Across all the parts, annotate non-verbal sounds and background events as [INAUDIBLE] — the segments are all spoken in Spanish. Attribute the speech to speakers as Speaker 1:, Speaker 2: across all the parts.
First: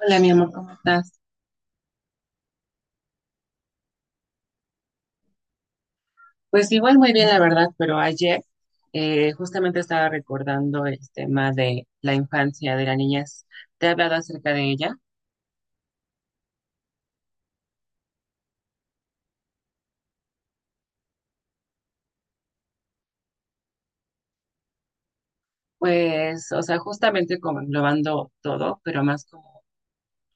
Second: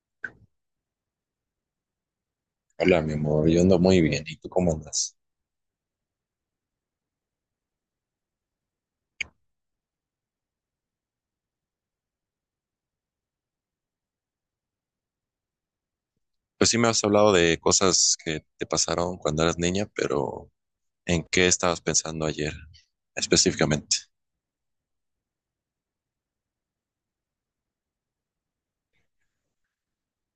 Speaker 1: Hola, mi amor, ¿cómo estás?
Speaker 2: Hola, mi amor, yo ando muy bien. ¿Y tú cómo andas?
Speaker 1: Pues igual muy bien, la verdad, pero ayer justamente estaba recordando el tema de la infancia, de la niñez. Te he hablado acerca de ella.
Speaker 2: Pues sí me has hablado de cosas que te pasaron cuando eras niña, pero ¿en qué estabas pensando ayer específicamente?
Speaker 1: Pues, o sea, justamente como englobando todo, pero más como,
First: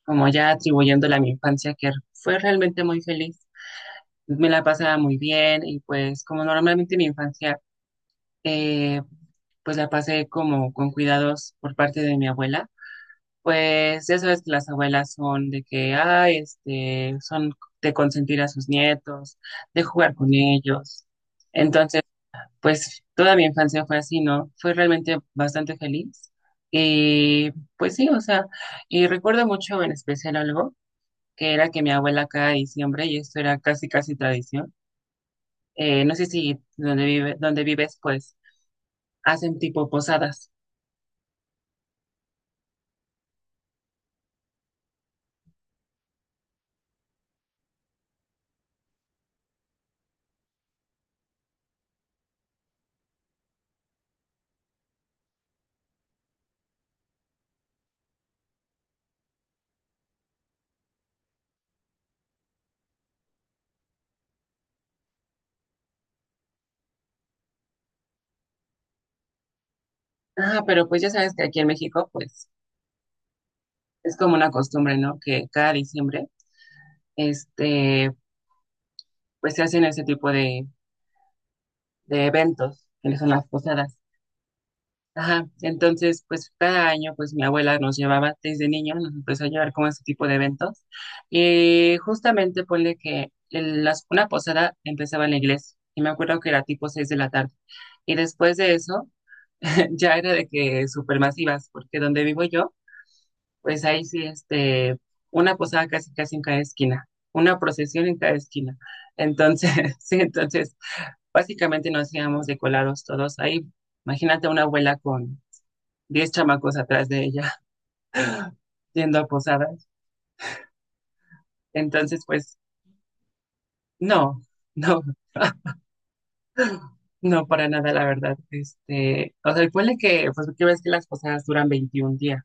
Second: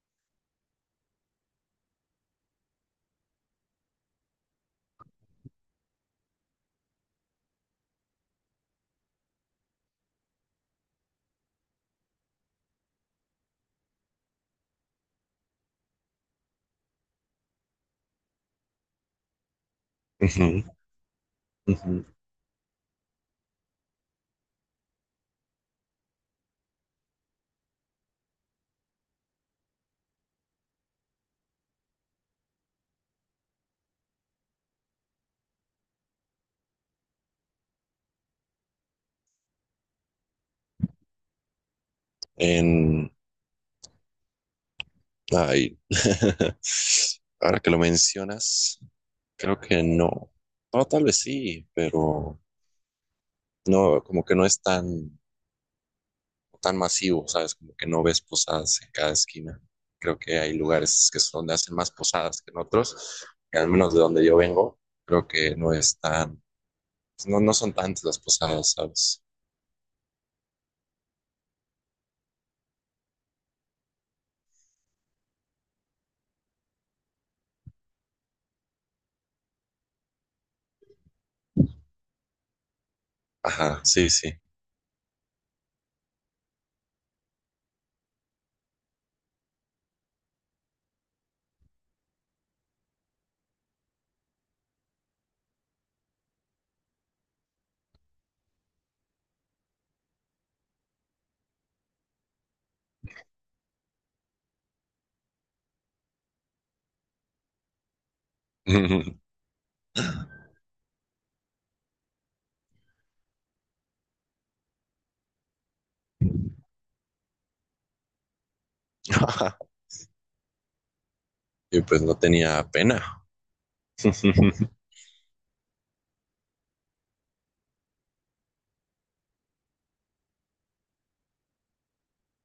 Speaker 1: como ya atribuyéndole a mi infancia, que fue realmente muy feliz. Me la pasaba muy bien, y pues como normalmente mi infancia, eh, pues la pasé como con cuidados por parte de mi abuela. Pues ya sabes que las abuelas son de que, ay, son de consentir a sus nietos, de jugar con
Speaker 2: Ujú,
Speaker 1: ellos. Entonces,
Speaker 2: ujú.
Speaker 1: pues toda mi infancia fue así, ¿no? Fue realmente bastante feliz. Y pues sí, o sea, y recuerdo mucho en especial algo, que era que mi abuela cada diciembre, y esto era casi, casi tradición. No sé si donde vives, pues hacen tipo posadas.
Speaker 2: En... Ay, [LAUGHS] ahora que lo mencionas, creo que no. No, tal vez sí, pero no, como que no es tan masivo, ¿sabes? Como que no ves posadas en cada esquina. Creo que hay lugares que son donde hacen más posadas que en otros, que al menos de donde yo vengo, creo que no es tan, pues, no son tantas las posadas, ¿sabes?
Speaker 1: Ah, pero pues ya sabes que aquí en México, pues es como una costumbre, ¿no? Que cada diciembre este, pues se hacen ese tipo de eventos, que no son las
Speaker 2: Ajá,
Speaker 1: posadas.
Speaker 2: sí, sí.
Speaker 1: Ajá, entonces, pues cada año, pues mi abuela nos llevaba desde niño, nos empezó a llevar como a ese tipo de eventos. Y justamente ponle que una posada empezaba en la iglesia, y me acuerdo que era tipo 6 de la tarde. Y después de eso, [LAUGHS] ya era de que supermasivas, porque donde vivo yo, pues ahí sí, una posada casi, casi en cada esquina, una procesión en cada esquina.
Speaker 2: [LAUGHS]
Speaker 1: Entonces, [LAUGHS] sí, entonces básicamente nos íbamos de colados todos ahí. Imagínate una abuela con 10 chamacos atrás de ella, [LAUGHS] yendo a posadas.
Speaker 2: Y pues no
Speaker 1: Entonces, pues,
Speaker 2: tenía pena.
Speaker 1: no,
Speaker 2: [LAUGHS]
Speaker 1: [LAUGHS] no, no para nada, la verdad. O sea, ponle que, pues, que ves que las posadas duran 21 días.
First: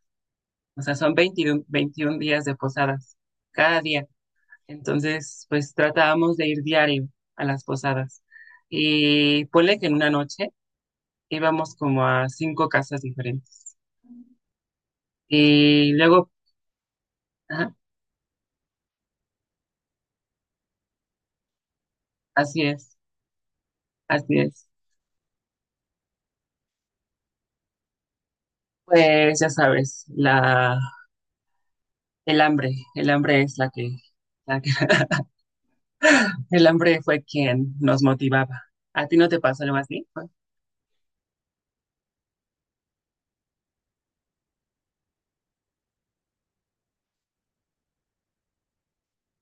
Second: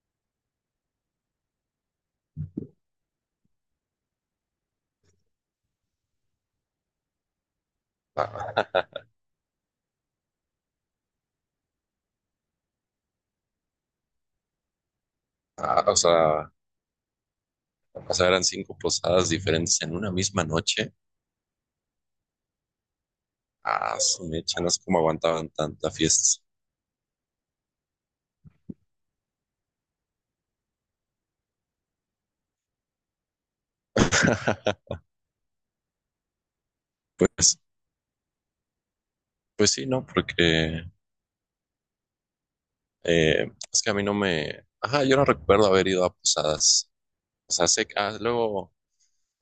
Speaker 1: O sea, son 21 días de posadas cada día. Entonces, pues tratábamos de ir diario a las posadas.
Speaker 2: Ah,
Speaker 1: Y ponle que en una noche íbamos como a cinco casas diferentes.
Speaker 2: ah,
Speaker 1: Y luego, ajá,
Speaker 2: o sea, eran 5 posadas diferentes en una misma noche.
Speaker 1: así es.
Speaker 2: Ah, su
Speaker 1: Así
Speaker 2: mecha,
Speaker 1: es.
Speaker 2: no sé cómo aguantaban tanta fiesta.
Speaker 1: Pues ya sabes, el hambre es la que, la que-
Speaker 2: [LAUGHS]
Speaker 1: [LAUGHS] el hambre fue
Speaker 2: Pues,
Speaker 1: quien nos motivaba. ¿A ti no te pasó
Speaker 2: pues
Speaker 1: algo
Speaker 2: sí, ¿no?
Speaker 1: así?
Speaker 2: Porque es que a mí no me... Ajá, yo no recuerdo haber ido a posadas. O sea, sé que ah, luego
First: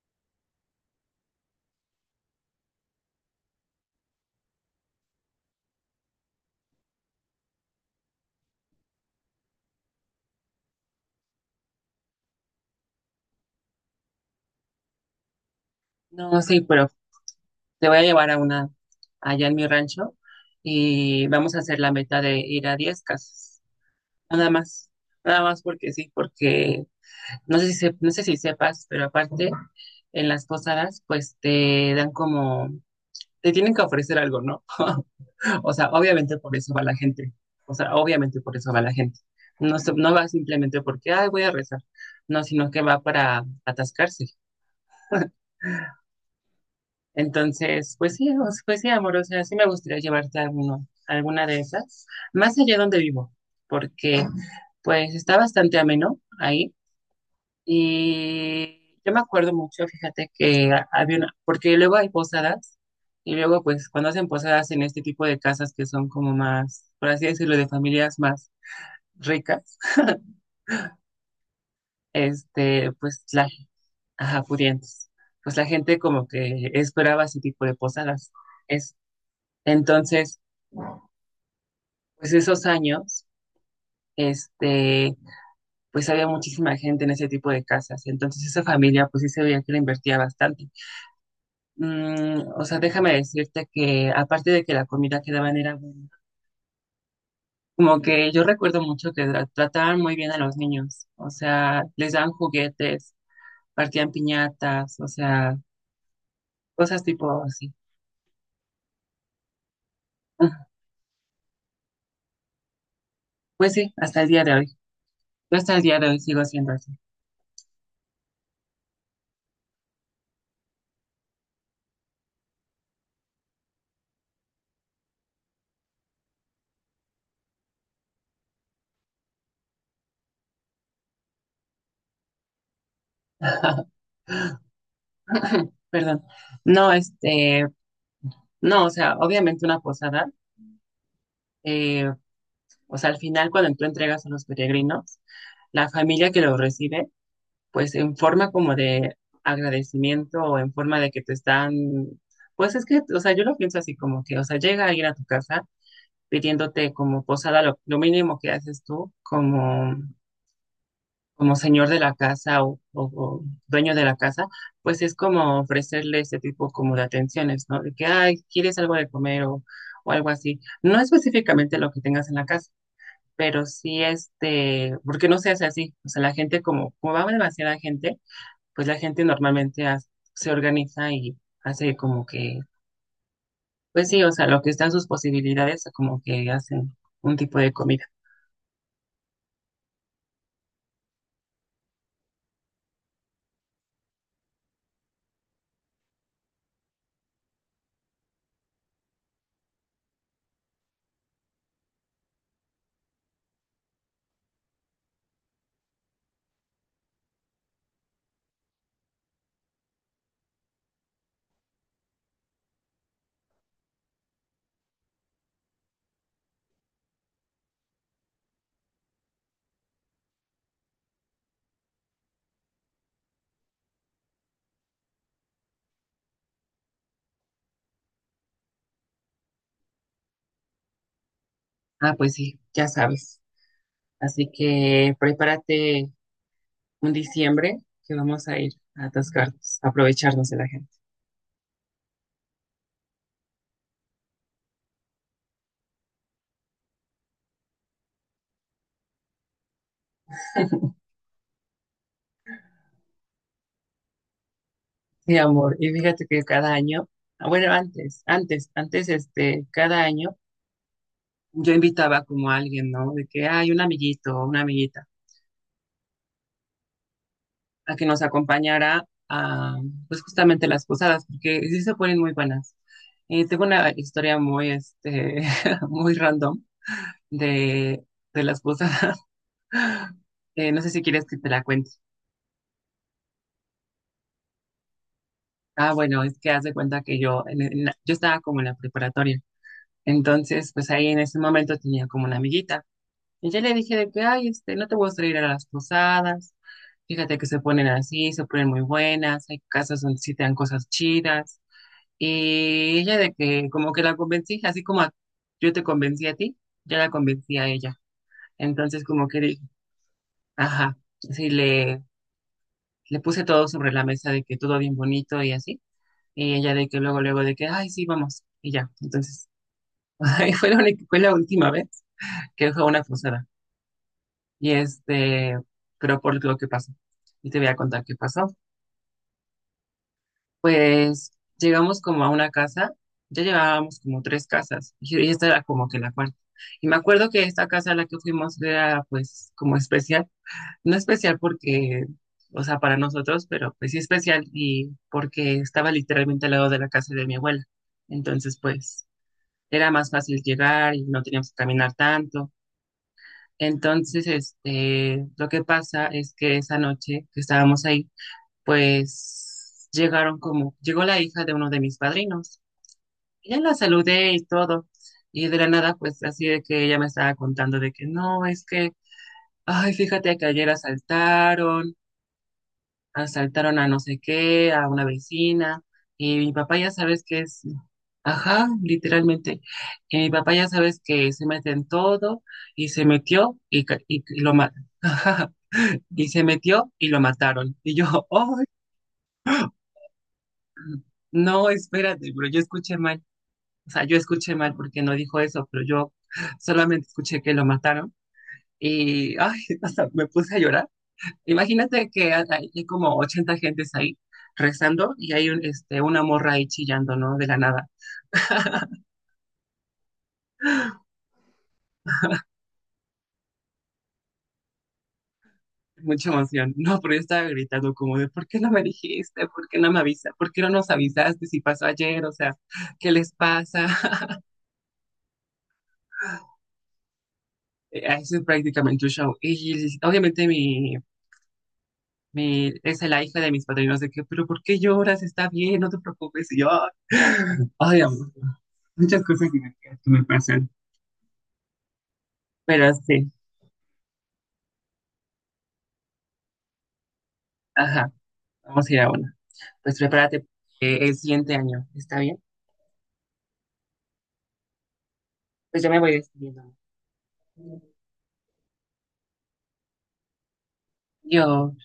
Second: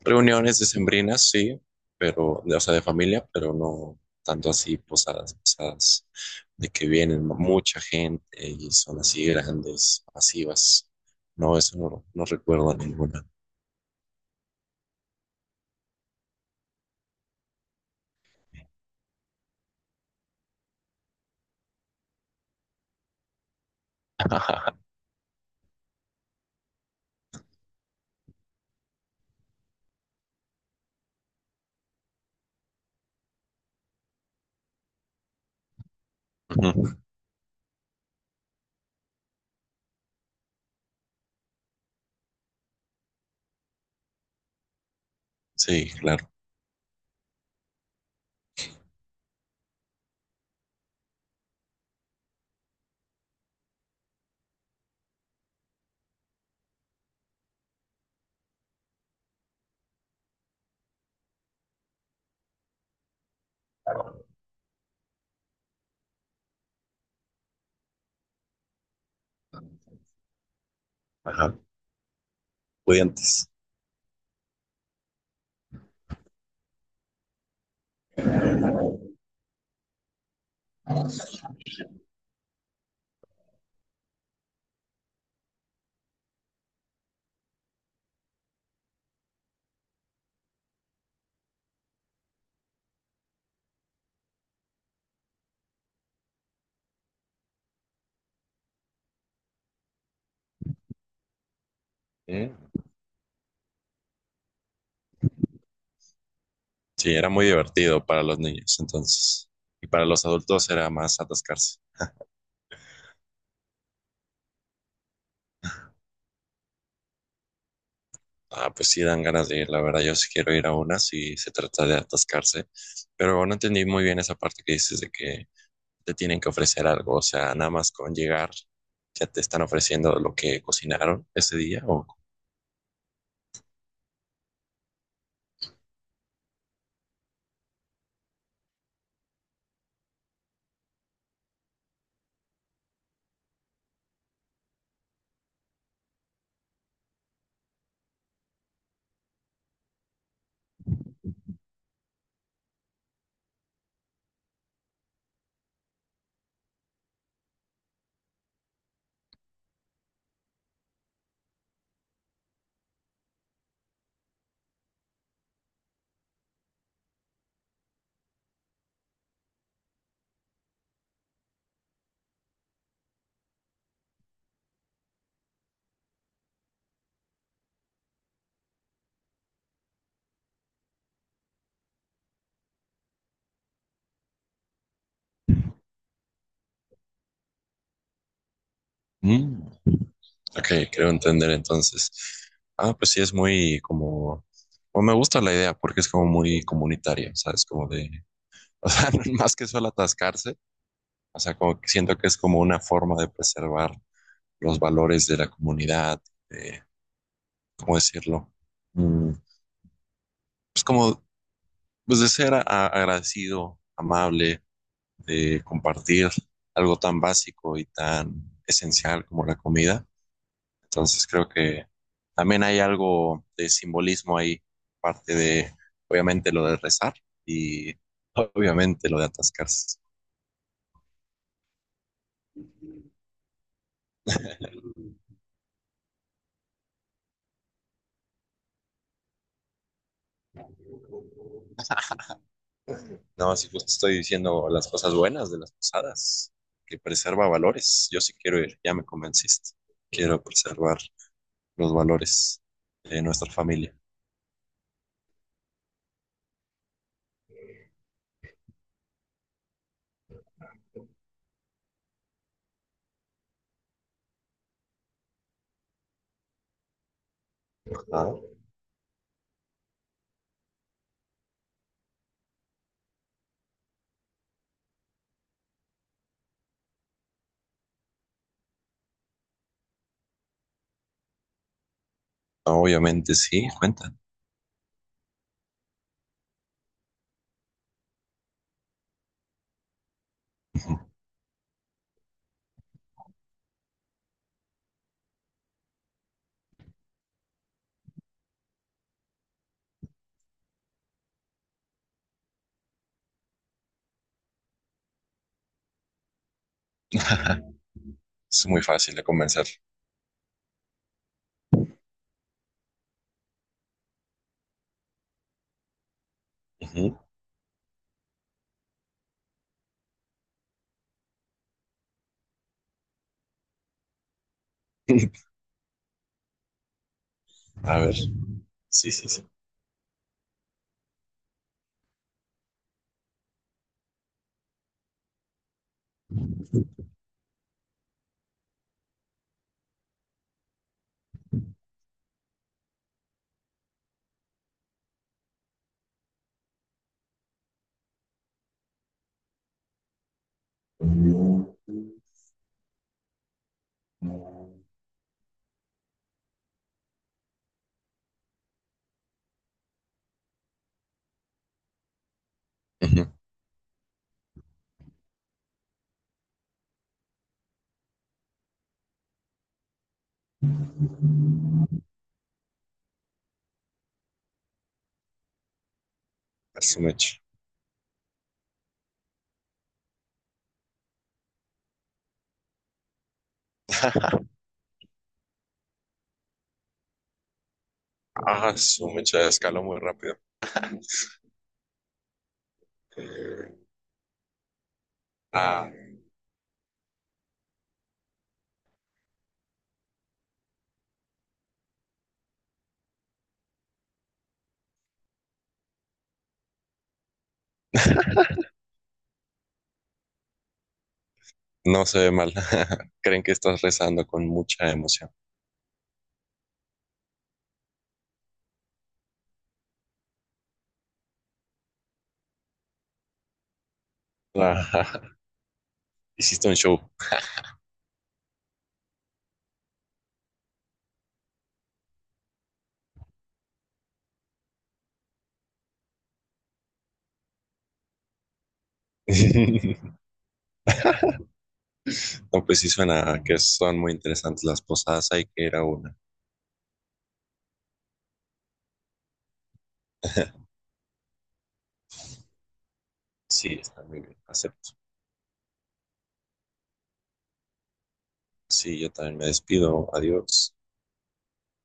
Speaker 2: reuniones decembrinas, sí, pero, de- o sea, de familia, pero no tanto así posadas, posadas, de que vienen mucha gente y son así grandes, masivas. No, eso no, no recuerdo ninguna.
Speaker 1: No, sí, pero te voy a llevar a una allá en mi rancho, y vamos a hacer la meta de ir a 10 casas. Nada
Speaker 2: [LAUGHS]
Speaker 1: más, nada más porque sí, porque no sé si no sé si sepas, pero aparte en las posadas pues te dan como te tienen que ofrecer algo, ¿no? [LAUGHS] O sea, obviamente por eso va la
Speaker 2: Ujú.
Speaker 1: gente. O sea, obviamente por eso va la gente. No, no va simplemente porque, ay, voy a rezar. No, sino que va para atascarse.
Speaker 2: Sí, claro.
Speaker 1: Entonces, pues sí, o sea, pues sí, amor. O sea, sí me gustaría llevarte a alguno, a alguna de esas, más allá donde vivo, porque pues está bastante ameno ahí. Y yo me acuerdo mucho, fíjate que había una, porque luego hay posadas. Y luego, pues, cuando hacen posadas en este tipo de casas que son como más, por así decirlo, de familias más ricas,
Speaker 2: Ajá.
Speaker 1: pues la,
Speaker 2: Pudientes.
Speaker 1: ajá, pudientes. Pues la gente como que esperaba ese tipo de posadas. Es, entonces, pues esos años, este, pues había muchísima gente en ese tipo de casas. Entonces esa familia, pues sí se veía que le invertía bastante. Mm, o sea, déjame decirte que aparte de que la comida que daban era buena, como que yo recuerdo mucho que trataban muy bien a los niños. O sea, les daban
Speaker 2: ¿Eh?
Speaker 1: juguetes, partían piñatas, o sea, cosas
Speaker 2: Sí,
Speaker 1: tipo
Speaker 2: era muy
Speaker 1: así.
Speaker 2: divertido para los niños entonces. Y para los adultos era más atascarse.
Speaker 1: Pues sí, hasta el día de hoy. Yo hasta el día de hoy sigo siendo así.
Speaker 2: Ah, pues sí dan ganas de ir, la verdad. Yo sí quiero ir a una si se trata de atascarse, pero no entendí muy bien esa parte que dices de que te tienen que ofrecer algo, o sea, nada más con llegar ya te están ofreciendo lo que cocinaron ese día o
Speaker 1: [LAUGHS] Perdón. No, no, o sea, obviamente una posada, eh, o sea, al final cuando tú entregas a los peregrinos, la familia que los recibe, pues en forma como de agradecimiento o en forma de que te están, pues es que, o sea, yo lo pienso así como que, o sea, llega alguien a tu casa pidiéndote como posada, lo mínimo que haces tú, como señor de la casa o dueño de la casa, pues es como ofrecerle ese tipo como de atenciones, ¿no? De que, ay, ¿quieres algo de comer, o algo así? No específicamente lo que tengas en la casa, pero sí, porque no se hace así. O sea, la gente como, como va demasiada gente, pues la gente normalmente se organiza y hace como que, pues sí, o sea, lo que están sus posibilidades, como que hacen un tipo de comida.
Speaker 2: Mm, ok, creo entender entonces. Ah, pues sí es muy como o me gusta la idea porque es como muy comunitaria, ¿sabes? Como de, [LAUGHS] o sea, más que solo atascarse, o sea, como que siento que es como una forma de preservar los valores de la comunidad, de ¿cómo decirlo? Mm, pues como, pues de ser a- agradecido, amable, de compartir algo tan básico y tan esencial como la comida. Entonces creo que también hay algo de simbolismo ahí, parte de, obviamente, lo de rezar y obviamente lo de atascarse.
Speaker 1: Ah, pues sí, ya sabes. Así que prepárate un diciembre que vamos a ir a atascarnos, a aprovecharnos de la gente.
Speaker 2: No, si justo estoy diciendo las cosas buenas de las posadas, que preserva valores. Yo sí quiero ir, ya me convenciste. Quiero preservar los valores de nuestra familia.
Speaker 1: Sí, amor, y fíjate que cada año, ah, bueno, antes, cada año yo invitaba como a alguien, ¿no? De que hay un amiguito o una amiguita a que nos
Speaker 2: Ah,
Speaker 1: acompañara a, pues justamente las posadas, porque sí se ponen muy buenas. Y tengo una historia muy, [LAUGHS] muy random de, de las posadas. [LAUGHS] No sé si quieres que te la cuente.
Speaker 2: obviamente sí, cuentan.
Speaker 1: Ah, bueno, es que haz de cuenta que yo, yo estaba como en la preparatoria. Entonces, pues ahí en ese momento tenía como una amiguita. Y yo le dije de que, ay, no te voy a traer a las posadas. Fíjate que se ponen así, se ponen muy buenas. Hay casas donde sí te dan cosas chidas. Y ella de que como que la convencí, así como yo te convencí a ti, yo la convencí a
Speaker 2: [LAUGHS]
Speaker 1: ella.
Speaker 2: Es muy
Speaker 1: Entonces
Speaker 2: fácil de
Speaker 1: como que dije,
Speaker 2: convencer.
Speaker 1: ajá, sí, le puse todo sobre la mesa de que todo bien bonito y así. Y ella de que
Speaker 2: Ujú.
Speaker 1: luego de que, ay, sí, vamos. Y ya, entonces, [LAUGHS] ahí fue fue la última vez que fue a una posada. Y
Speaker 2: [LAUGHS]
Speaker 1: pero por lo que pasó. Y te voy a
Speaker 2: A
Speaker 1: contar qué
Speaker 2: ver,
Speaker 1: pasó.
Speaker 2: sí, sí, sí.
Speaker 1: Pues llegamos como a una casa, ya llevábamos como tres casas, y esta era como que la cuarta. Y me acuerdo que esta casa a la que fuimos era pues como especial, no especial porque, o sea, para nosotros, pero pues sí especial, y porque estaba literalmente al lado de la casa de mi abuela. Entonces, pues era más fácil llegar y no teníamos que
Speaker 2: Ujú.
Speaker 1: caminar tanto. Entonces, lo que pasa es que esa noche que estábamos ahí, pues llegaron como, llegó la hija de uno de mis padrinos. Y ya la saludé y todo. Y de la nada, pues así de que ella me estaba contando de que no, es que, ay, fíjate que ayer asaltaron a no sé qué, a una vecina. Y mi papá
Speaker 2: A
Speaker 1: ya
Speaker 2: su
Speaker 1: sabes
Speaker 2: mecha.
Speaker 1: que es, ajá, literalmente. Y mi papá ya sabes que se mete en todo y se metió y, y lo mata. [LAUGHS] Y se metió y lo mataron. Y yo, [LAUGHS] oh,
Speaker 2: Ah, su mecha escaló muy rápido.
Speaker 1: no, espérate, pero yo escuché mal. O sea, yo escuché mal porque no dijo eso, pero
Speaker 2: Ah,
Speaker 1: yo solamente escuché que lo mataron. Y, ay, [LAUGHS] o sea, me puse a llorar. Imagínate que hay como 80 gentes ahí rezando, y hay una morra ahí chillando, ¿no? De la nada.
Speaker 2: no se ve mal. [LAUGHS] Creen que estás rezando con mucha emoción. [LAUGHS]
Speaker 1: Mucha emoción. No, pero yo estaba gritando como de, ¿por qué no me dijiste? ¿Por qué no me avisas? ¿Por qué no nos avisaste si pasó ayer? O sea, ¿qué les pasa? [LAUGHS]
Speaker 2: Ah, hiciste un show.
Speaker 1: Eso es prácticamente un show. Y obviamente es la hija de mis padrinos, de que, pero ¿por qué lloras? Está bien, no te preocupes. Y yo, ay, amor, muchas cosas
Speaker 2: [LAUGHS]
Speaker 1: que me pasan.
Speaker 2: No, pues sí
Speaker 1: Pero sí,
Speaker 2: suena que son muy interesantes las posadas. Hay que ir a una.
Speaker 1: ajá, vamos a ir a una. Pues prepárate
Speaker 2: [LAUGHS]
Speaker 1: el siguiente año, ¿está bien?
Speaker 2: Sí, está muy bien. Acepto.
Speaker 1: Pues ya me voy despidiendo.
Speaker 2: Sí, yo también me despido. Adiós.
Speaker 1: Yo